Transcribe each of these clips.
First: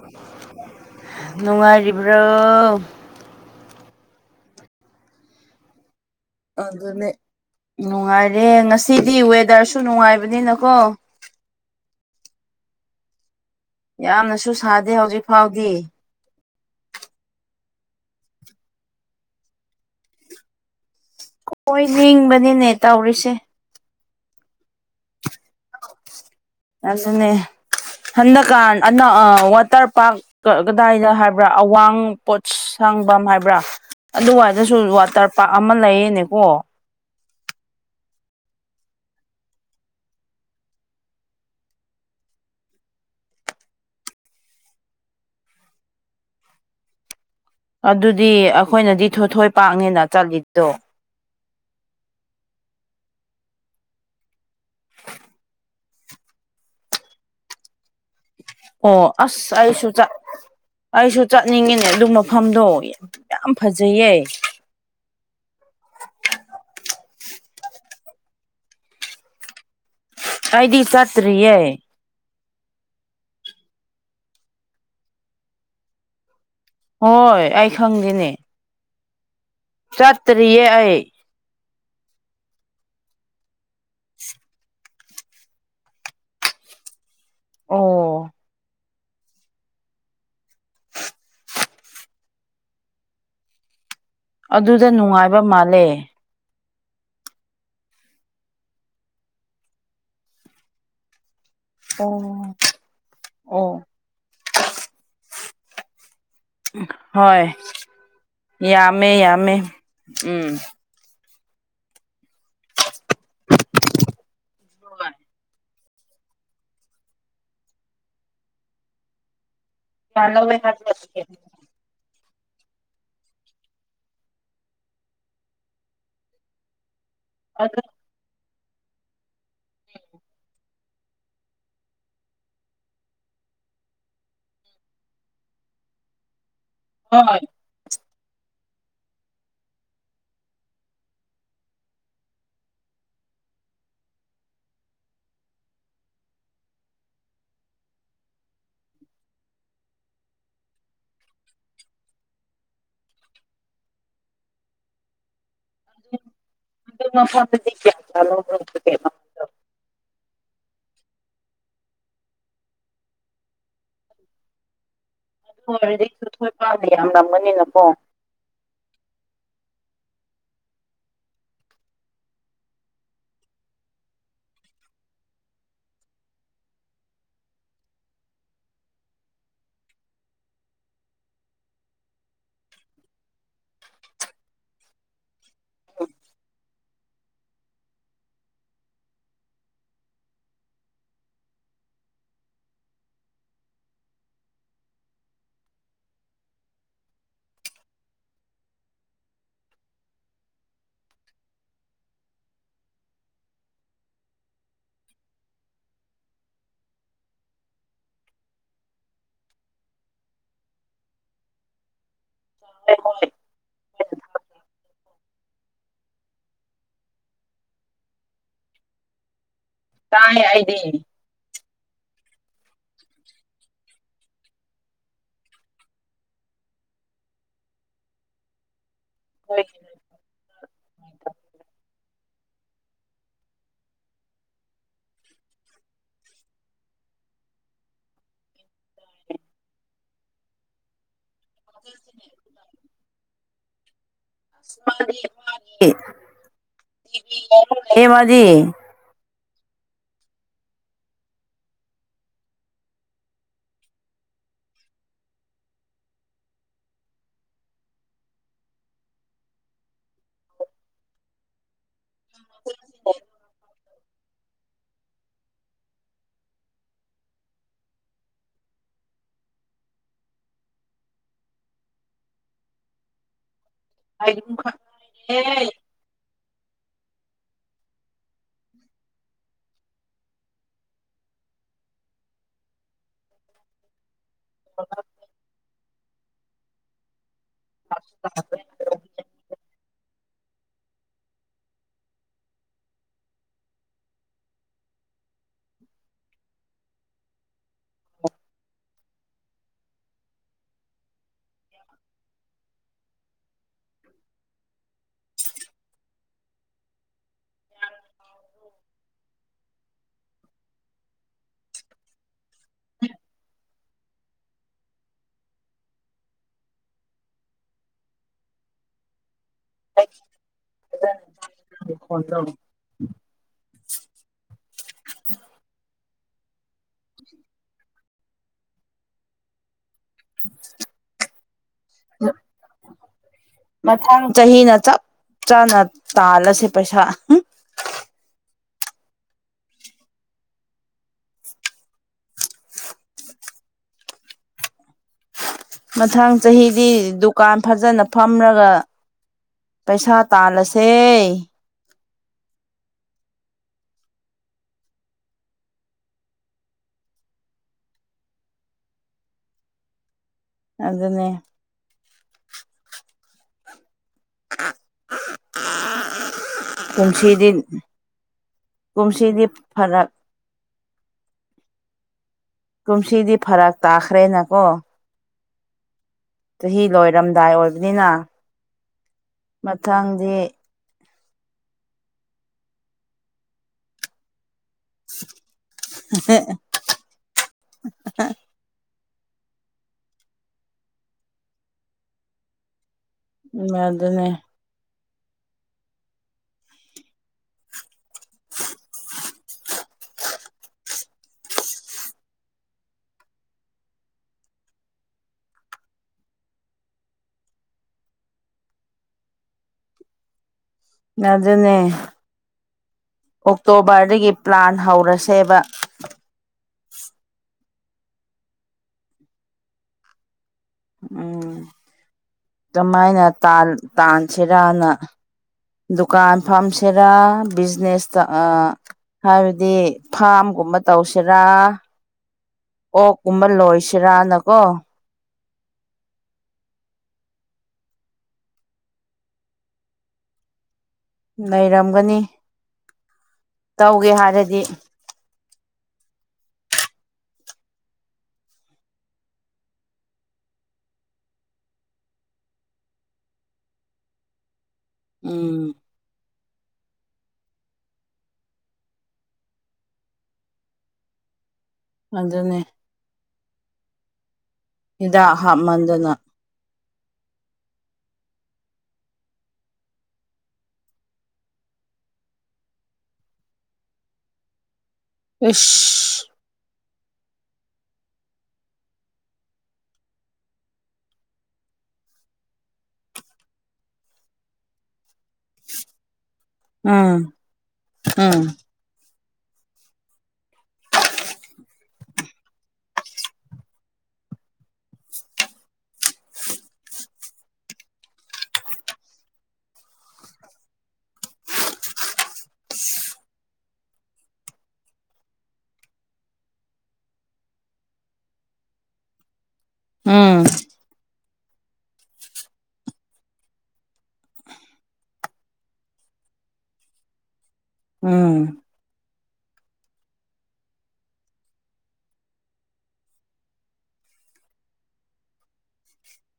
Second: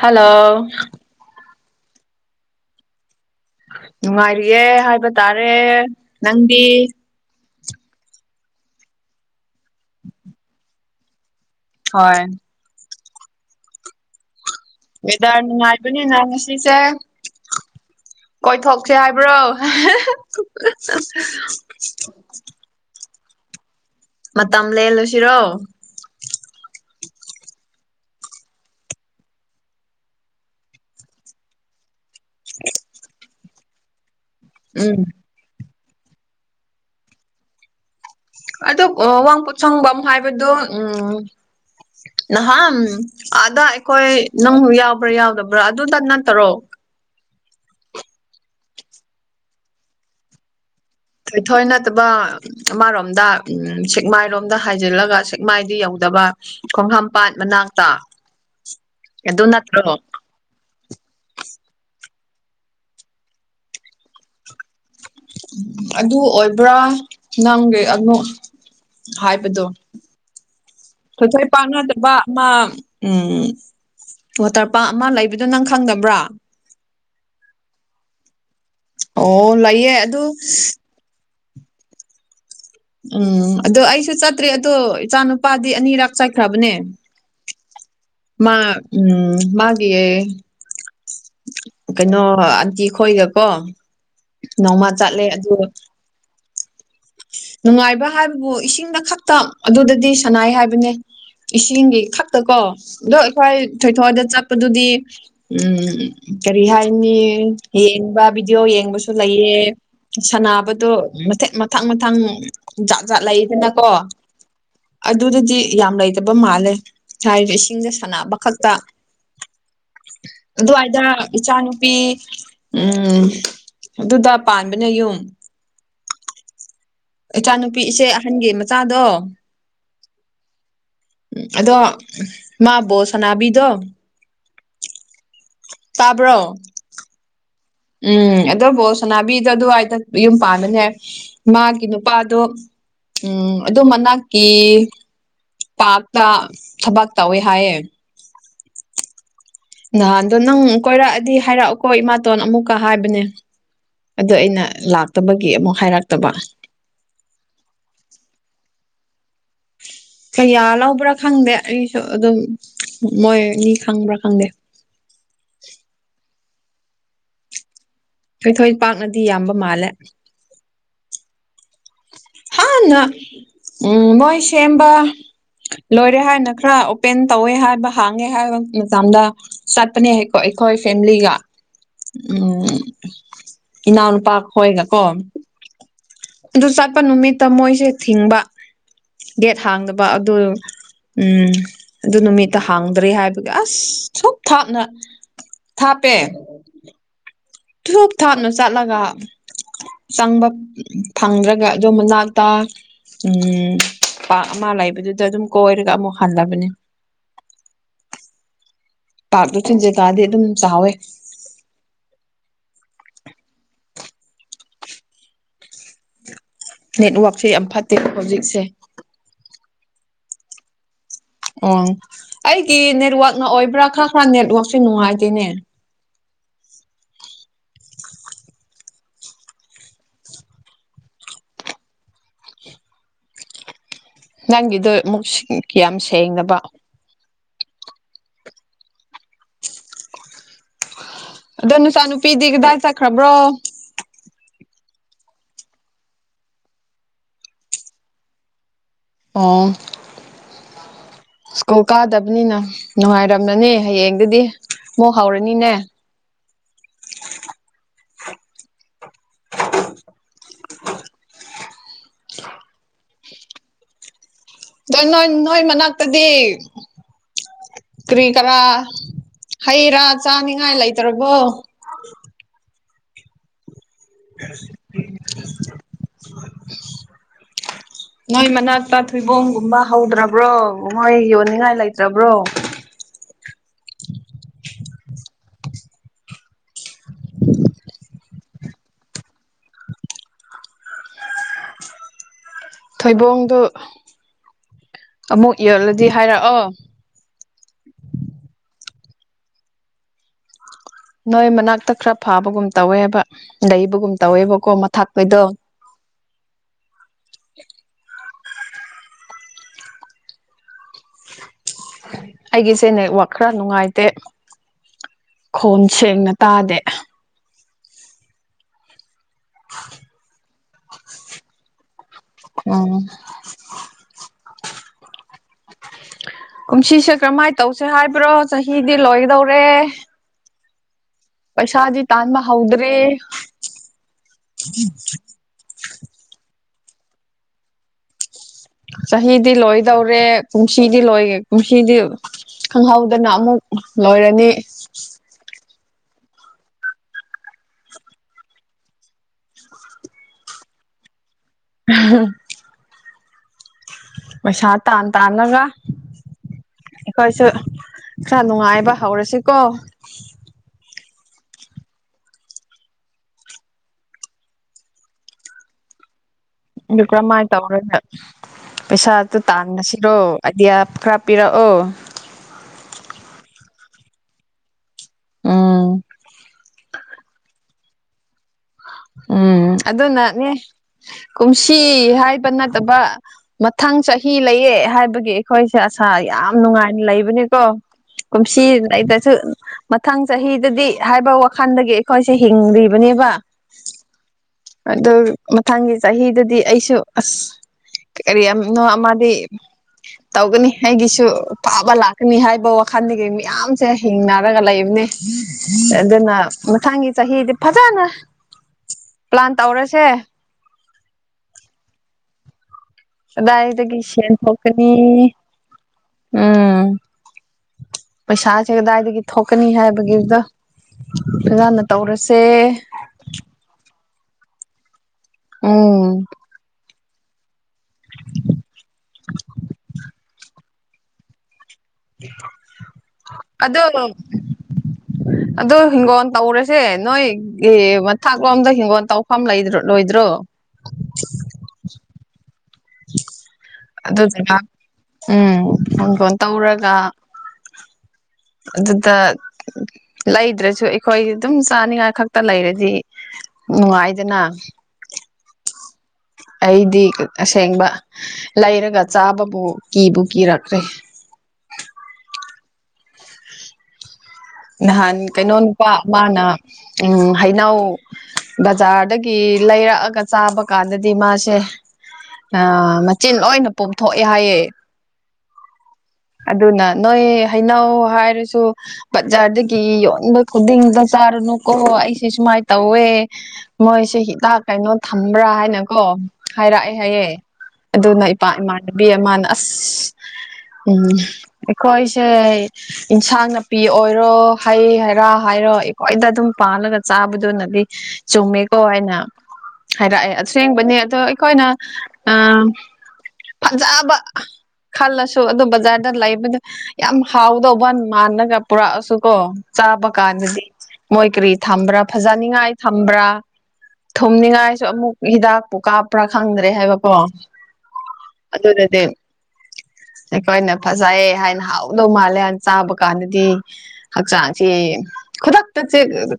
Hello ꯅꯨꯡꯉ ꯏꯔꯤꯕ꯭ꯔꯣ ꯅꯨꯡꯉꯥꯏꯔꯤꯑꯦ ꯍꯥꯏꯕ ꯇꯥꯔꯦ ꯅꯪꯗꯤ ꯑꯗꯨꯅꯦ ꯅꯨꯡꯉꯥꯏꯔꯦ ꯉꯁꯤꯗꯤ ꯋꯦꯗꯔꯁꯨ ꯅꯨꯡꯉꯥꯏꯕꯅꯤꯅꯀꯣ ꯍꯣꯏ ꯌꯥꯝꯅꯁꯨ ꯁꯥꯗꯦ ꯍꯧꯖꯤꯛ ꯍꯣꯗꯥꯔ ꯐꯥꯎꯗꯤ ꯅꯨꯉꯥꯏꯕꯅꯤꯅ ꯉꯁꯤ ꯁꯤꯁꯦ ꯀꯣꯏꯊꯣꯛꯀꯦ ꯍꯥꯏꯕ꯭ꯔꯣ ꯍꯣꯏ ꯌꯦꯡꯕꯅꯤꯅꯦ ꯇꯧꯔꯤꯁꯦ ꯃꯇꯝ ꯂꯦꯜꯂꯨꯁꯤꯔꯣ ꯑꯗꯨꯅꯦ ꯍꯟꯗꯛꯀꯥꯟ ꯑꯅ ꯑ ꯋꯥꯇꯔ ꯄꯥꯔꯛ ꯀꯗꯥꯏꯗ ꯍꯥꯏꯕ꯭ꯔꯥ ꯑꯋꯥꯡ ꯄꯣꯠ ꯁꯥꯡꯐꯝ ꯍꯥꯏꯕ꯭ꯔꯥ ꯑꯗꯨꯋꯥꯏꯗꯁꯨ ꯎꯝ ꯋꯥꯇꯔ ꯄꯥꯔ ꯑꯃ ꯂꯩꯌꯦꯅꯦꯀꯣ ꯑꯗꯨ ꯑꯋꯥꯡꯄꯣꯠꯁꯪꯐꯝ ꯍꯥꯏꯕꯗꯣ ꯎꯝ ꯅꯍꯥꯟ ꯑꯗ ꯑꯩꯈꯣꯏ ꯅꯪ ꯌꯥꯎꯕ꯭ꯔꯥ ꯌꯥꯎꯗꯕ꯭ꯔꯥ ꯑꯗꯨꯗ ꯅꯠꯇꯔꯣ ꯑꯗꯨꯗꯤ ꯑꯩꯈꯣꯏꯅꯗꯤ ꯊꯣꯏꯊꯣꯏ ꯄꯥꯛꯉꯦꯅ ꯆꯠꯂꯤꯠꯇꯣ ꯏꯣꯏ ꯊꯣꯏ ꯅꯠꯇꯕ ꯑꯃꯔꯣꯝꯗ ꯎ ꯁꯦꯛꯃꯥꯏꯔꯣꯝꯗ ꯍꯥꯏꯖꯤꯜꯂꯒ ꯁꯦꯛꯃꯥꯏꯗꯤ ꯌꯧꯗꯕ ꯈꯣꯛꯍꯝꯄꯥꯠ ꯃꯅꯥꯛꯇ ꯑꯣ ꯑꯗꯨ ꯑꯁ ꯑꯩꯁꯨ ꯅꯠꯇ꯭ꯔꯣ ꯆꯠ ꯑꯩꯁꯨ ꯆꯠꯅꯤꯛꯉꯦꯅꯦ ꯑꯗꯨ ꯃꯐꯝꯗꯣ ꯌꯥꯝ ꯐꯖꯩꯌꯦ ꯑꯗꯨ ꯑꯣꯏꯕ꯭ꯔꯥ ꯅꯪꯒꯤ ꯍꯥꯏꯕꯗꯣ ꯑꯩꯗꯤ ꯊꯣꯏꯊꯣꯏ ꯆꯠꯇ꯭ꯔꯤꯌꯦ ꯄꯥꯛꯅꯗꯕ ꯑꯃ ꯎ ꯋꯥꯇꯔ ꯄꯥ ꯑꯃ ꯂꯩꯕꯗꯣ ꯅꯪ ꯈꯪꯗꯕ꯭ꯔꯣ ꯍꯣꯏ ꯑꯩ ꯈꯪꯗꯦꯅꯦ ꯑꯣ ꯂꯥꯏꯌꯦ ꯆꯠꯇ꯭ꯔꯤꯌꯦ ꯑꯩ ꯎꯝ ꯑꯗꯣ ꯑꯩꯁꯨ ꯆꯠꯇ꯭ꯔꯦ ꯑꯗꯣ ꯏꯆꯥ ꯅꯨꯨꯄꯥꯗꯤ ꯑꯅꯤꯔꯛ ꯆꯠꯈ꯭ꯔꯕꯅꯦ ꯑꯣ ꯃꯥ ꯎꯝ ꯃꯥꯒꯤꯑꯦ ꯅ ꯑꯟꯇꯤ ꯑꯩ ꯈꯣꯏꯒꯀꯣ ꯅꯣꯡꯃ ꯑꯗꯨꯗ ꯆꯠꯂꯦ ꯅꯨꯡꯉꯥꯏꯕ ꯑꯗꯣ ꯃꯥꯜꯂꯦ ꯅꯨꯡꯉꯥꯏꯕ ꯍꯥꯏꯕꯕꯨ ꯏꯁꯤꯡꯗ ꯈꯛꯇ ꯑꯗꯨꯗꯗꯤ ꯁꯅꯥꯏ ꯍꯥꯏꯕꯅꯦ ꯏꯁꯤꯡꯒꯤ ꯈꯛꯇ ꯑꯣ ꯀꯣ ꯑꯗꯣ ꯑꯩꯈꯣꯏ ꯑꯣ ꯊꯣꯏꯊꯣꯛꯗ ꯆ ꯑꯗꯨꯗꯤ ꯎꯝ ꯀꯔꯤ ꯍꯥꯏꯅꯤ ꯍꯣꯏ ꯌꯦꯡꯕ ꯚꯤꯗꯤꯑꯣ ꯌꯥꯝꯃꯦ ꯌꯦꯡꯕꯁꯨ ꯂꯩꯌꯦ ꯌꯥꯝꯃꯦ ꯎꯝ ꯁꯅꯥꯕꯗꯨ ꯃꯇꯤꯛ ꯃꯊꯪ ꯃꯊꯪ ꯖꯥꯠ ꯖꯥꯠ ꯂꯩꯗꯅꯀꯣ ꯑꯗꯨꯗꯗꯤ ꯌꯥꯝ ꯂꯩꯇꯕ ꯃꯥꯜꯂꯦ ꯍꯥꯏꯔꯤꯕ ꯏꯁꯤꯡꯗ ꯁꯥꯟꯅꯕ ꯈꯛꯇ ꯑꯗꯨꯋꯥꯏꯗ ꯏꯆꯥ ꯅꯨꯨꯄꯤ ꯎꯝ ꯑꯗꯨꯗ ꯄꯥꯟꯕꯅꯦ ꯌꯨꯝ ꯏꯆꯥꯅꯨꯄꯤ ꯏꯆꯦ ꯑꯍꯟꯒꯤ ꯃꯆꯥꯗꯣ ꯎꯝ ꯑꯗꯣ ꯃꯥ ꯕꯣ ꯁꯅꯥꯕꯤꯗꯣ ꯇꯥꯕ꯭ꯔꯣ ꯍꯣꯏ ꯎꯝ ꯑꯕꯨꯣ ꯁꯣꯅꯥꯕꯤꯗꯣ ꯑꯗꯨꯋꯥꯏꯗ ꯌꯨꯝ ꯄꯥꯟꯕꯥꯟꯅꯦ ꯃꯥꯒꯤ ꯅꯨꯄꯥꯗꯣ ꯎꯝ ꯑꯗꯨꯝ ꯃꯅꯥꯛꯀꯤ ꯇꯥꯛꯇ ꯊꯕꯛ ꯇꯧꯋꯦ ꯍꯥꯏꯌꯦꯦ ꯅꯍꯥꯟꯗꯣ ꯅꯪ ꯀꯣꯏꯔꯛꯑꯗꯤ ꯍꯥꯏꯔꯛꯑꯣꯀꯣ ꯏꯃꯥꯇꯣꯟ ꯑꯃꯨꯛꯀ ꯍꯥꯏꯕꯅꯦ ꯑꯗꯣ ꯑꯩꯅ ꯂꯥꯛꯇꯕꯒꯤ ꯑꯃꯨꯛ ꯍꯥꯏꯔꯛꯇꯕ [unintelligible] ꯀꯌꯥ ꯂꯧꯕ꯭ꯔꯥ ꯈꯪꯗꯦ ꯑꯩꯁꯨ ꯑꯗꯨꯝ ꯃꯣꯏꯅꯤ ꯈꯪꯕ꯭ꯔꯥ ꯈꯪꯗꯦ [unintelligible] ꯌꯥꯝ ꯅꯝꯒꯅꯤꯅꯀꯣ꯫ ꯑꯩꯣꯏꯊꯣꯏ ꯄꯥꯛꯅꯗꯤ ꯌꯥꯝꯕ ꯃꯥꯜꯂꯦ ꯍꯥꯟꯅ ꯎꯝ ꯃꯣꯏ ꯁꯦꯝꯕ ꯂꯣꯏꯔꯦ ꯍꯥꯏꯅ ꯈꯔ ꯑꯣꯄꯦꯟ ꯇꯧꯋꯦ ꯍꯥꯏꯕ ꯍꯥꯡꯉꯦ ꯍꯥꯏꯕ ꯃꯇꯝꯗ ꯆꯠꯄꯅꯦ ꯍꯥꯏꯀꯣ ꯑꯩꯈꯣꯏ ꯐꯦꯃꯤꯂꯤꯒ ꯎꯝ ꯏꯅꯥꯎꯅꯨꯄꯥ ꯍꯣꯏꯒ ꯀꯣ ꯑꯗꯨ ꯆꯠꯄ ꯅꯨꯃꯤꯠꯇ ꯃꯣꯏꯁꯦ ꯊꯤꯡꯕ ꯒꯦꯠ ꯍꯥꯡꯗꯕ ꯑꯗꯨ ꯎꯝ ꯑꯗꯨ ꯅꯨꯃꯤꯠꯇ ꯍꯥꯡꯗ꯭ꯔꯦ ꯍꯥꯏꯕꯒꯤ ꯑꯁ ꯁꯨꯞ ꯊꯥꯞꯅ ꯊꯥꯄꯦ ꯊꯨꯞ ꯊꯥꯞꯅ ꯆꯠꯂꯒ ꯆꯪꯕ ꯐꯪꯗ꯭ꯔꯒ ꯑꯗꯣ ꯃꯅꯥꯛꯇ ꯎꯝ ꯄꯥꯛ ꯑꯃ ꯂꯩꯕꯗꯨꯗ ꯑꯗꯨꯝ ꯀꯣꯏꯔꯒ ꯑꯃꯨꯛ ꯍꯜꯂꯕꯅꯦ ꯄꯥꯛꯇꯨ [unintelligible] ꯑꯗꯨꯝ ꯆꯥꯎꯋꯦ꯫ [unintelligible] ꯅꯦꯠꯋꯥꯛꯁꯦ ꯌꯥꯝ ꯐꯠꯇꯦ ꯍꯧꯖꯤꯛꯁꯦ ꯇꯥꯏ ꯍꯥꯏꯗꯤꯅꯤ ꯑꯣ ꯑꯩꯒꯤ ꯅꯦꯠꯋꯥꯛꯅ ꯑꯣꯏꯕ꯭ꯔꯥ ꯈꯔ ꯈꯔ ꯅꯦꯠꯋꯥꯛꯁꯦ ꯅꯨꯡꯉꯥꯏꯇꯦꯅꯦ [unintelligible] ꯅꯪꯒꯤꯗꯨꯣ ꯑꯃꯨꯛ ꯀꯌꯥꯝ ꯁꯦꯡꯅꯕ ꯑꯗꯣ ꯅꯨꯆꯥ ꯅꯨꯨꯄꯤꯗꯤ ꯀꯗꯥꯏ ꯆꯠꯈ꯭ꯔꯕ꯭ꯔꯣ [unintelligible] ꯑꯣ ꯁ꯭ꯀꯨꯜ ꯀꯥꯗꯕꯅꯤꯅ ꯅꯨꯡꯉꯥꯏꯔꯝꯅꯤ ꯍꯌꯦꯡꯗꯗꯤ ꯃꯨꯛ ꯍꯥꯎꯔꯅꯤꯅꯦ [unintelligible] [unintelligible] ꯑꯣꯏ ꯅꯣꯏ ꯅꯣꯏ ꯃꯅꯥꯛꯇꯗꯤ ꯀꯔꯤ ꯀꯔꯥ ꯍꯩꯔꯥ ꯆꯥꯅꯤꯡꯉꯥꯏ ꯂꯩꯇ꯭ꯔꯕꯣ [unintelligible] ꯑ ꯅꯣꯏ ꯃꯅꯥꯛꯇ ꯊꯣꯏꯕꯣꯡꯒꯨꯝꯕ ꯍꯧꯗ꯭ꯔꯕ꯭ꯔꯣ ꯃꯣꯏ ꯌꯣꯟꯅꯤꯡꯉꯥꯏ ꯂꯩꯇ꯭ꯔꯕ꯭ꯔꯣ ꯑ ꯑ ꯊꯣꯏꯕꯣꯡꯗꯨ ꯑꯃꯨꯛ ꯌꯛꯂꯗꯤ ꯍꯥꯏꯔꯛꯑꯣ ꯅꯣꯏ ꯃꯅꯥꯛꯇ ꯈꯔ ꯐꯥꯕꯒꯨꯝ ꯇꯧꯋꯦ ꯍꯥꯏꯕ ꯂꯩꯩꯕꯒꯨꯝ ꯇꯧꯋꯦꯕꯀꯣ ꯃꯊꯥꯛꯈꯩꯗꯣ ꯑꯩꯒꯤꯁꯦ ꯅꯦꯛꯋꯥꯛ ꯈꯔ ꯅꯨꯡꯉꯥꯏꯇꯦ ꯈꯣꯟ ꯁꯦꯡꯅ ꯇꯥꯗꯦ [inaudible] [unintelligible] ꯎꯝ ꯎꯨꯝꯁꯤꯁꯦ ꯀꯔꯝꯍꯥꯏꯅ ꯇꯧꯁꯦ ꯍꯥꯏꯕ꯭ꯔꯣ ꯆꯍꯤꯗꯤ ꯂꯣꯏꯒꯗꯧꯔꯦ ꯄꯁꯗꯤ ꯇꯥꯟꯕ ꯍꯥꯎꯗ꯭ꯔꯦ ꯃꯊꯪ ꯆꯍꯤꯅ ꯆꯞ ꯆꯥꯅ ꯇꯥꯜꯂꯁꯦ ꯄꯩꯁꯥ ꯆꯍꯤꯗꯤ ꯂꯣꯏꯗꯧꯔꯦ ꯀꯨꯝꯁꯤꯗꯤ ꯂꯣꯏꯒꯦ ꯀꯨꯝꯁꯤꯗꯤ ꯈꯪꯍꯧꯗꯅ ꯑꯃꯨꯛ ꯂꯣꯏꯔꯅꯤ ꯃꯊꯪ ꯆꯍꯤꯗꯤ ꯗꯨꯀꯥꯟ ꯐꯖꯅ ꯐꯝꯔꯒ ꯄꯩꯁꯥ ꯇꯥꯜꯂꯁꯦ ꯎ ꯃꯩꯁꯥ ꯇꯥꯟ ꯇꯥꯅꯒ ꯑꯩꯈꯣꯏꯁꯨ ꯈꯔ ꯅꯨꯡꯉꯥꯏꯕ ꯍꯧꯔꯁꯤꯀꯣ ꯑꯗꯨꯅꯤ ꯑ ꯑ ꯑꯗꯨ ꯀ꯭ꯔꯃꯥꯏ ꯇꯧꯔꯅꯦ ꯄꯩꯁꯥꯗꯨ ꯀꯨꯝꯁꯤꯗꯤ ꯐꯔꯛ ꯇꯥꯟꯅꯁꯤꯔꯣ ꯑꯗꯤꯌꯥ ꯈꯔ ꯄꯤꯔꯛꯑꯣ ꯀꯨꯝꯁꯤꯗꯤ ꯐꯔꯥꯛ ꯇꯥꯈ꯭ꯔꯦꯅꯀꯣ ꯎ ꯆꯍꯤ ꯂꯣꯏꯔꯝꯗꯥꯏ ꯑꯣꯏꯕꯅꯤꯅ ꯎꯝ ꯑꯗꯨꯗ ꯃꯊꯪꯗꯤ ꯅꯅꯦ ꯀꯨꯝꯁꯤ ꯍꯥꯏꯕ ꯅꯠꯇꯕ ꯃꯊꯪ ꯆꯍꯤ ꯂꯩꯌꯦ ꯍꯥꯏꯕꯒꯤ ꯑꯩꯈꯣꯏꯁꯦ ꯑꯁꯥ ꯌꯥꯝ ꯅꯨꯡꯉꯥꯏꯅ ꯂꯩꯕꯅꯤꯀꯣ ꯀꯨꯝꯁꯤ ꯂꯩꯗꯁꯨ ꯃꯊꯪ ꯆꯍꯤꯗꯗꯤ ꯍꯥꯏꯕ ꯋꯥꯈꯜꯗꯒꯤ ꯑꯩꯈꯣꯏꯁꯦ ꯍꯤꯡꯂꯤꯕꯅꯦꯕ ꯎ ꯑꯗꯨꯅꯦ ꯑꯗꯨ ꯃꯊꯪꯒꯤ ꯆꯍꯤꯗꯗꯤ ꯑꯩꯁꯨ ꯑꯁ ꯀꯔꯤ ꯑꯃꯤꯛꯅ ꯃꯥꯗꯤ ꯇꯧꯒꯅꯤ ꯑꯩꯒꯤꯁꯨ ꯐꯥꯕ ꯂꯥꯛꯀꯅꯤ ꯍꯥꯏꯕ ꯋꯥꯈꯟꯗꯒꯤ ꯃꯌꯥꯝꯁꯦ ꯍꯤꯡꯅꯔꯒ ꯂꯩꯕꯅꯦ꯫ ꯑꯗꯨꯅ ꯃꯊꯪꯒꯤ ꯆꯍꯤꯗꯤ ꯐꯖꯅ ꯄ꯭ꯂꯥꯟ ꯇꯧꯔꯁꯦ ꯑꯗꯨ ꯑꯗꯨꯅꯦ ꯀꯗꯥꯏꯗꯒꯤ ꯑꯣꯛꯇꯣꯕꯔꯗꯒꯤ ꯁꯦꯟ ꯄ꯭ꯂꯥꯟ ꯊꯣꯛꯀꯅꯤ ꯍꯧꯔꯁꯦꯕ ꯎꯝ ꯄꯩꯁꯥꯁꯦ ꯀꯗꯥꯏꯗꯒꯤ ꯊꯣꯛꯀꯅꯤ ꯍꯥꯏꯕꯒꯤꯗ ꯐꯖꯥꯅ ꯇꯧꯔꯁꯦ ꯁꯃꯥꯏꯅ ꯇꯥꯟꯁꯤꯔꯅ ꯎꯝ ꯗꯨꯀꯥꯟ ꯐꯥꯝꯁꯦꯔꯥ ꯕꯤꯅꯦꯁꯇ ꯍꯥꯏꯕꯗꯤ ꯐꯥꯝꯒꯨꯝꯕ ꯇꯧꯁꯤꯔꯥ ꯑꯣ ꯀꯨꯝꯕ ꯂꯣꯏꯁꯤꯔꯥꯅꯀꯣ ꯑꯗꯨ ꯍꯤꯡꯒꯣꯟ ꯇꯧꯔꯁꯦ ꯅꯣꯏ ꯑꯦ ꯃꯊꯥꯛꯂꯣꯝꯗ ꯍꯤꯡꯒꯣꯜ ꯇꯧꯐꯝ ꯂꯩ ꯂꯣꯏꯗ꯭ꯔꯣ ꯂꯩꯔꯝꯒꯅꯤ ꯇꯧꯒꯦ ꯑꯗꯨꯗꯨꯒ ꯍꯥꯏꯔꯗꯤ ꯎꯝ ꯐꯣꯟ ꯐꯣꯟ ꯇꯧꯔꯒ ꯑꯗꯨꯗ ꯂꯩꯗ꯭ꯔꯁꯨ ꯑꯩꯈꯣꯏ ꯑꯗꯨꯝ ꯆꯥꯅꯤꯉꯥꯏ ꯈꯛꯇ ꯂꯩꯔꯗꯤ ꯅꯨꯡꯉꯥꯏꯗꯅ ꯎꯝ ꯑꯩꯗꯤ ꯑꯁꯦꯡꯕ ꯂꯩꯔꯒ ꯆꯥꯕꯕꯨ ꯀꯤꯕꯨ ꯀꯤꯔꯛꯈꯔ꯭ꯦ ꯑꯗꯨꯅꯤ ꯅꯍꯥꯟ ꯍꯤꯗꯥꯛ ꯀꯩꯅꯣ ꯅꯨꯄꯥ ꯍꯥꯞꯃꯟꯗꯅ ꯃꯥꯅ ꯎꯝ ꯍꯩꯅꯧ ꯕꯖꯥꯔꯗꯒꯤ ꯂꯩꯔꯛꯑꯒ ꯆꯥꯕ ꯀꯥꯟꯗꯗꯤ ꯃꯥꯁꯦ ꯑ ꯃꯆꯤꯟ ꯂꯣꯏꯅ ꯄꯣꯝꯊꯣꯛꯑꯦ ꯍꯥꯏꯌꯦ ꯏꯁꯁ ꯑꯗꯨꯅ ꯅꯣꯏ ꯍꯩꯅꯧ ꯍꯥꯏꯔꯁꯨ ꯕꯖꯥꯔꯗꯒꯤ ꯌꯣꯟꯕ ꯈꯨꯗꯤꯡꯗ ꯆꯥꯔꯨꯅꯨꯀꯣ ꯑꯩꯁꯦ ꯁꯨꯃꯥꯏꯅ ꯇꯧꯋꯦ ꯃꯣꯏꯁꯦ ꯍꯤꯗꯥꯛ ꯀꯩꯅꯣ ꯊꯝꯕꯔ꯭ ꯍꯥꯏꯅꯀꯣ ꯍꯥꯏꯔꯛꯑꯦ ꯎꯝ ꯍꯥꯏꯌꯦ ꯑꯗꯨꯅ ꯎꯝ ꯏꯄꯥ ꯏꯃꯥꯟꯅꯕꯤ ꯑꯃꯅ ꯑꯁ ꯎꯝ ꯑꯩꯈꯣꯏꯁꯦ ꯏꯟꯁꯥꯡ-ꯅꯥꯄꯤ ꯑꯣꯏꯔꯣ ꯍꯩ ꯍꯩꯔꯥ ꯍꯥꯏꯔꯣ ꯑꯩꯈꯣꯏꯗ ꯑꯗꯨꯝ ꯄꯥꯜꯂꯒ ꯆꯥꯕꯗꯨꯅꯗꯤ ꯆꯨꯝꯃꯦꯀꯣ ꯍꯥꯏꯅ ꯍꯥꯏꯔꯛꯑꯦ ꯑꯁꯦꯡꯕꯅꯦ ꯑꯗꯣ ꯑꯩꯈꯣꯏꯅ ꯑ ꯐꯖꯕ ꯈꯜꯂꯁꯨ ꯑꯗꯨ ꯖꯥꯥꯔꯗ ꯂꯩꯕꯗ ꯌꯥꯝ ꯍꯥꯎꯗꯧꯕ ꯃꯥꯜꯂꯒ ꯄꯨꯔꯛꯑꯁꯨ ꯀꯣ ꯆꯥꯕ ꯎꯝ ꯀꯥꯟꯗꯗꯤ ꯃꯣꯏ ꯀꯔꯤ ꯊꯝꯕ꯭ꯔꯥ ꯐꯖꯅꯤꯡꯉꯥꯏ ꯊꯝꯕ꯭ꯔꯥ ꯊꯨꯝꯅꯤꯡꯉꯥꯏꯁꯨ ꯑꯃꯨꯛ ꯍꯤꯗꯥꯛꯄꯨ ꯀꯥꯞꯄ꯭ꯔꯥ ꯈꯪꯗ꯭ꯔꯦ ꯍꯥꯏꯕꯀꯣ ꯎꯝ ꯑꯗꯨꯗꯗꯤ ꯑꯩꯈꯣꯏꯅ ꯐꯖꯩꯌꯦ ꯍꯥꯏꯅ ꯍꯥꯎꯗꯧ ꯃꯥꯜꯂꯦꯅ ꯆꯥꯕ ꯀꯥꯟꯗꯗꯤ ꯍꯛꯆꯥꯡꯁꯤ ꯈꯨꯗꯛꯇ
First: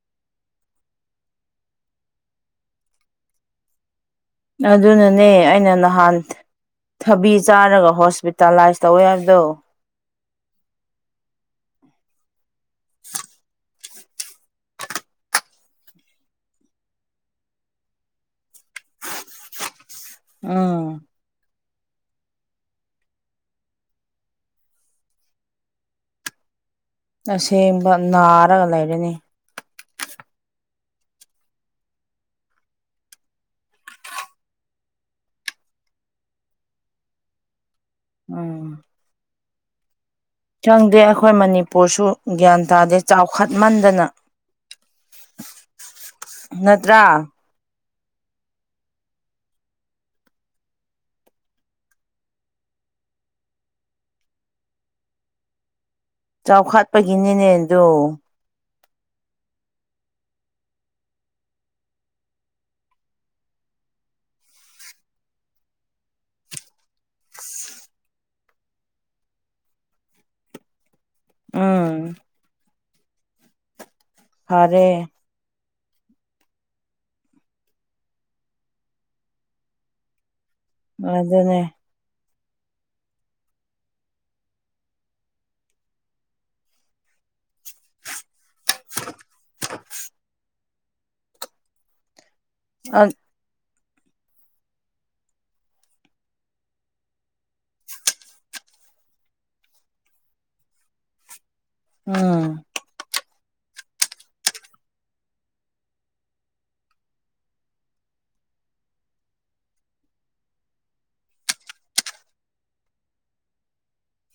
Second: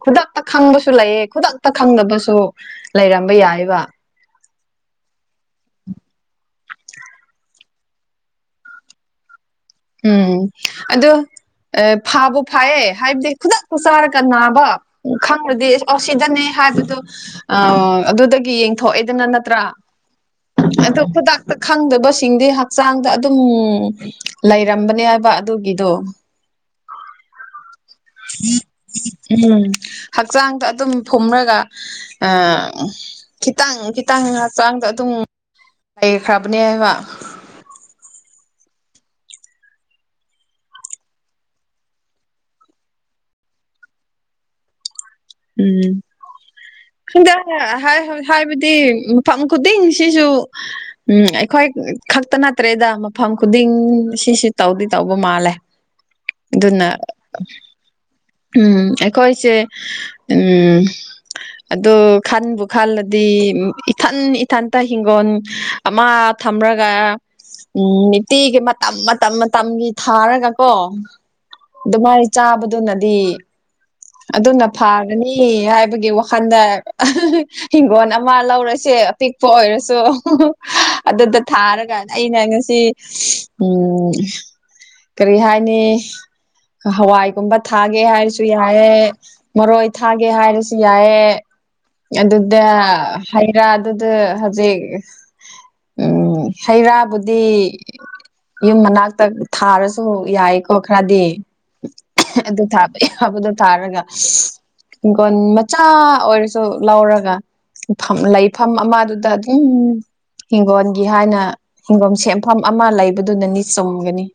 ꯈꯨꯗꯛꯇ ꯈꯪꯕꯁꯨ ꯂꯩꯌꯦ ꯈꯨꯗꯛꯇ ꯈꯪꯗꯕꯁꯨ ꯂꯩꯔꯝꯕ ꯌꯥꯏꯕ ꯑꯗꯨꯅꯅꯦ ꯑꯩꯅ ꯅꯍꯥꯟ ꯊꯕꯤ ꯆꯥꯔꯒ ꯍꯣꯁꯄꯤꯇꯥꯂꯥꯏꯁ ꯇꯧꯋꯦ ꯍꯥꯏꯕꯗꯣ ꯎꯝ ꯑꯗꯨ ꯐꯥꯕꯨ ꯐꯥꯏꯌꯦ ꯍꯥꯏꯕꯗꯤ ꯈꯨꯗꯛꯇꯨ ꯆꯥꯔꯒ ꯅꯥꯕ ꯎꯝ ꯈꯪꯔꯗꯤ ꯑꯁꯤꯗꯅꯦ ꯍꯥꯏꯕꯗꯣ ꯑ ꯑꯗꯨꯗꯒꯤ ꯌꯦꯡꯊꯣꯛꯑꯦꯗꯅ ꯅꯠꯇ꯭ꯔꯥ ꯎꯝ ꯑꯗꯣ ꯈꯨꯗꯛꯇ ꯈꯪꯗꯕꯁꯤꯡꯗꯤ ꯍꯛꯆꯥꯡꯗ ꯑꯗꯨꯝ ꯂꯩꯔꯝꯕꯅꯦ ꯍꯥꯏꯕ ꯑꯗꯨꯒꯤꯗꯣ ꯑꯁꯦꯡꯕ ꯅꯥꯔꯒ ꯂꯩꯔꯅꯤ ꯎꯝ ꯍꯛꯆꯥꯡꯗ ꯑꯗꯨꯝ ꯐꯨꯝꯔꯒ ꯈꯤꯇꯪ ꯈꯤꯇꯪ ꯍꯛꯆꯥꯡꯗ ꯑꯗꯨꯝ ꯂꯩꯈ꯭ꯔꯕꯅꯦ ꯍꯥꯏꯕ ꯎꯝ ꯈꯪꯗꯦ ꯑꯩꯈꯣꯏ ꯃꯅꯤꯄꯨꯔꯁꯨ ꯒ꯭ꯌꯥꯟ ꯇꯥꯗꯦ ꯆꯥꯎꯈꯠꯃꯟꯗꯅ ꯎꯝ ꯅꯠꯇ꯭ꯔꯥ ꯈꯪꯗꯦ ꯍꯥꯏꯕꯗꯤ ꯃꯐꯝ ꯈꯨꯗꯤꯡꯁꯤꯁꯨ ꯎꯝ ꯑꯩꯈꯣꯏ ꯈꯛꯇ ꯅꯠꯇ꯭ꯔꯦꯗ ꯃꯐꯝ ꯈꯨꯗꯤꯡ ꯁꯤꯁꯨ ꯇꯧꯗꯤ ꯇꯧꯕ ꯃꯥꯜꯂꯦ [unintelligible] ꯆꯥꯎꯈꯠꯄꯒꯤꯅꯤꯅꯦ ꯑꯗꯣ ꯎꯝ ꯑꯩꯈꯣꯏꯁꯦ ꯎꯝ ꯑꯗꯨ ꯈꯟꯕꯨ ꯈꯜꯂꯗꯤ ꯏꯊꯟ ꯏꯊꯟꯇ ꯍꯤꯡꯒꯣꯜ ꯑꯃ ꯊꯝꯔꯒ ꯎꯝ ꯅꯨꯡꯇꯤꯒꯤ ꯃꯇꯝ ꯃꯇꯝ ꯃꯇꯝꯒꯤ ꯊꯥꯔꯒ ꯀꯣ ꯎꯝ ꯑꯗꯨꯃꯥꯏꯅ ꯆꯥꯕꯗꯨꯅꯗꯤ ꯑꯗꯨꯅ ꯐꯔꯦ ꯐꯥꯒꯅꯤ ꯍꯥꯏꯕꯒꯤ ꯋꯥ ꯋꯥꯈꯟꯗ ꯍꯤꯡꯒꯣꯜ ꯑꯃ ꯂꯧꯔꯁꯦ ꯑꯄꯤꯛꯄ ꯑꯣꯏꯔꯁꯨ ꯑꯗꯨꯗ ꯑꯗꯨꯅꯦ ꯊꯥꯔꯒ ꯑꯩꯅ ꯉꯁꯤ ꯎꯝ ꯀꯔꯤ ꯍꯥꯏꯅꯤ ꯍꯋꯥꯏꯒꯨꯝꯕ ꯊꯥꯒꯦ ꯍꯥꯏꯔꯁꯨ ꯌꯥꯏ ꯍꯥꯏꯑꯦ ꯃꯔꯣꯏ ꯊꯥꯒꯦ ꯍꯥꯏꯔꯁꯨ ꯌꯥꯏꯑꯦ ꯑꯗꯨꯗ ꯎꯝ ꯍꯩ ꯔꯥꯗꯨꯗ ꯍꯧꯖꯤꯛ ꯎꯝ ꯍꯩ ꯔꯥꯕꯨꯗꯤ ꯌꯨꯝ ꯃꯅꯥꯛꯇ ꯊꯥꯔꯁꯨ ꯌꯥꯏꯀꯣ ꯈꯔꯗꯤ ꯑꯗꯨ ꯊꯥꯕ ꯌꯥꯕꯗꯣ ꯊꯥꯔꯒ ꯍꯤꯡꯈꯣꯟ ꯃꯆꯥ ꯑꯣꯏꯔꯁꯨ ꯂꯧꯔꯒ ꯂꯩꯐꯝ ꯑꯃꯗꯨꯗ ꯑꯗꯨꯝ ꯍꯤꯡꯒꯣꯜꯒꯤ ꯍꯥꯏꯅ ꯍꯤꯡꯒꯣꯜ ꯁꯦꯝꯐꯝ ꯑꯃ ꯂꯩꯕꯗꯨꯅꯅꯤ ꯆꯨꯝꯒꯅꯤ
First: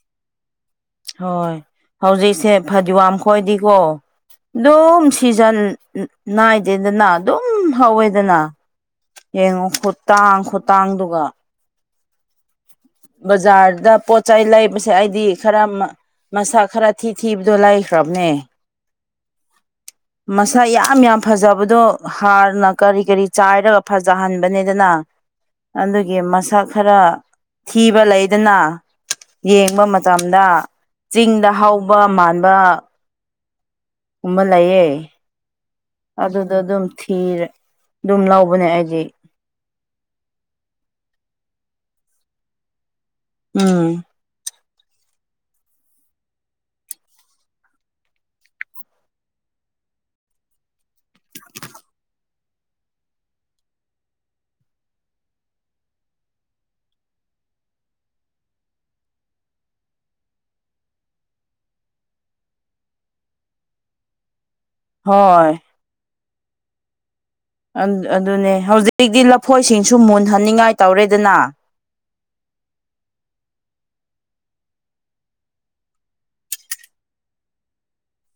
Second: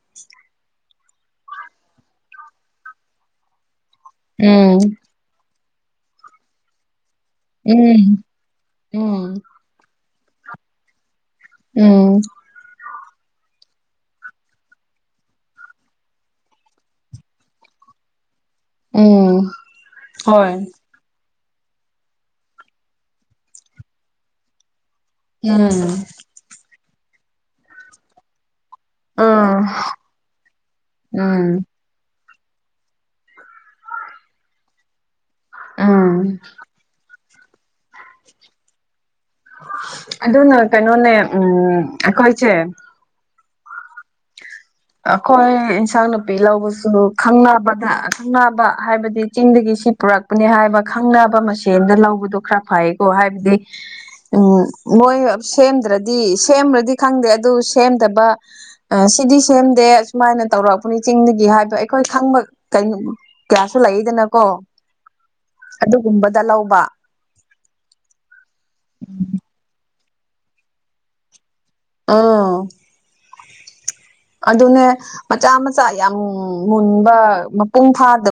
ꯍꯣꯏ ꯍꯧꯖꯤꯛꯁꯦ ꯐꯗꯤꯋꯥꯝ ꯈꯣꯏꯗꯤꯀꯣ ꯎꯝ ꯑꯗꯨꯝ ꯁꯤꯤꯖꯟ ꯅꯥꯏꯗꯦꯗꯅ ꯑꯗꯨꯝ ꯎꯝ ꯍꯧꯋꯦꯗꯅ ꯎꯝ ꯌꯦꯡꯉꯣ ꯇꯥꯡꯈꯨꯇꯥꯡꯗꯨꯒ ꯎꯝ ꯕꯖꯥꯔꯗ ꯄꯣꯠꯆ ꯆꯩ ꯂꯩꯕꯁꯦ ꯑꯩꯗꯤ ꯈꯔ ꯃꯁꯛ ꯈꯔ ꯊꯤ ꯊꯤꯕꯗꯣ ꯂꯩꯈ꯭ꯔꯕꯅꯦ ꯎꯝ ꯍꯣꯏ ꯃꯁꯛ ꯌꯥꯝ ꯌꯥꯝ ꯐꯖꯕꯗꯣ ꯍꯥꯔꯅ ꯀꯔꯤ ꯀꯔꯤ ꯆꯥꯏꯔꯒ ꯐꯖꯍꯟꯕꯅꯦꯗꯅ ꯎꯝ ꯑꯗꯨꯒꯤ ꯃꯁꯛ ꯈꯔ ꯊꯤꯕ ꯂꯩꯗꯅ ꯑꯥ ꯌꯦꯡꯕ ꯃꯇꯝꯗ ꯆꯤꯡꯗ ꯎꯝ ꯍꯥꯎꯕ ꯃꯥꯟꯕ ꯨꯑꯃꯥ ꯂꯩꯌꯦ ꯎꯝ ꯑꯗꯨꯗ ꯑꯗꯨꯝ ꯊꯤꯔꯦ ꯑꯗꯨꯝ ꯂꯧꯕꯅꯦ ꯑꯩꯗꯤ ꯑꯗꯨꯅ ꯀꯩꯅꯣꯅꯦ ꯎꯝ ꯑꯩꯈꯣꯏꯁꯦ ꯎꯝ ꯑꯩꯈꯣꯏ ꯏꯟꯁꯥꯡ ꯅꯥꯄꯤ ꯂꯧꯕꯁꯨ ꯈꯪꯅꯕꯗ ꯈꯪꯅꯕ ꯍꯥꯏꯕꯗꯤ ꯆꯤꯡꯗꯒꯤ ꯄꯨꯔꯛꯄꯅꯦ ꯍꯥꯏꯕ ꯈꯪꯅꯕ ꯃꯁꯦꯟꯗꯦ ꯂꯧꯕꯗꯣ ꯈꯔ ꯐꯩꯀꯣ ꯍꯥꯏꯕꯗꯤ ꯎꯝ ꯃꯣꯏ ꯁꯦꯝꯗ꯭ꯔꯗꯤ ꯁꯦꯝꯔꯗꯤ ꯈꯪꯗꯦ ꯑꯗꯨ ꯁꯦꯝꯗꯕ ꯑ ꯁꯤꯗꯤ ꯁꯦꯝꯗꯦ ꯑꯗꯨꯃꯥꯏꯅ ꯇꯧꯔꯛꯑꯄꯅꯤ ꯆꯤꯡꯗꯒꯤ ꯍꯥꯏꯕ ꯑꯩꯈꯣꯏ ꯈꯪꯕ ꯀꯩꯅꯣ ꯀ꯭ꯂꯥꯁꯨꯇ ꯂꯩꯌꯦꯗꯅꯀꯣ꯫ ꯍꯣꯏ ꯑꯗꯨꯒꯨꯝꯕꯗ ꯂꯧꯕ ꯑꯗꯨꯅꯦ ꯍꯧꯖꯤꯛꯇꯤ ꯂꯐꯣꯏꯁꯤꯡꯁꯨ ꯃꯨꯟꯍꯟꯅꯤꯡꯉꯥꯏ ꯇꯧꯔꯦꯗꯅ ꯑꯥ ꯑꯗꯨꯅꯦ ꯃꯆꯥ ꯃꯆꯥ ꯌꯥꯝ ꯃꯨꯟꯕ ꯃꯄꯨꯡ ꯐꯥꯗ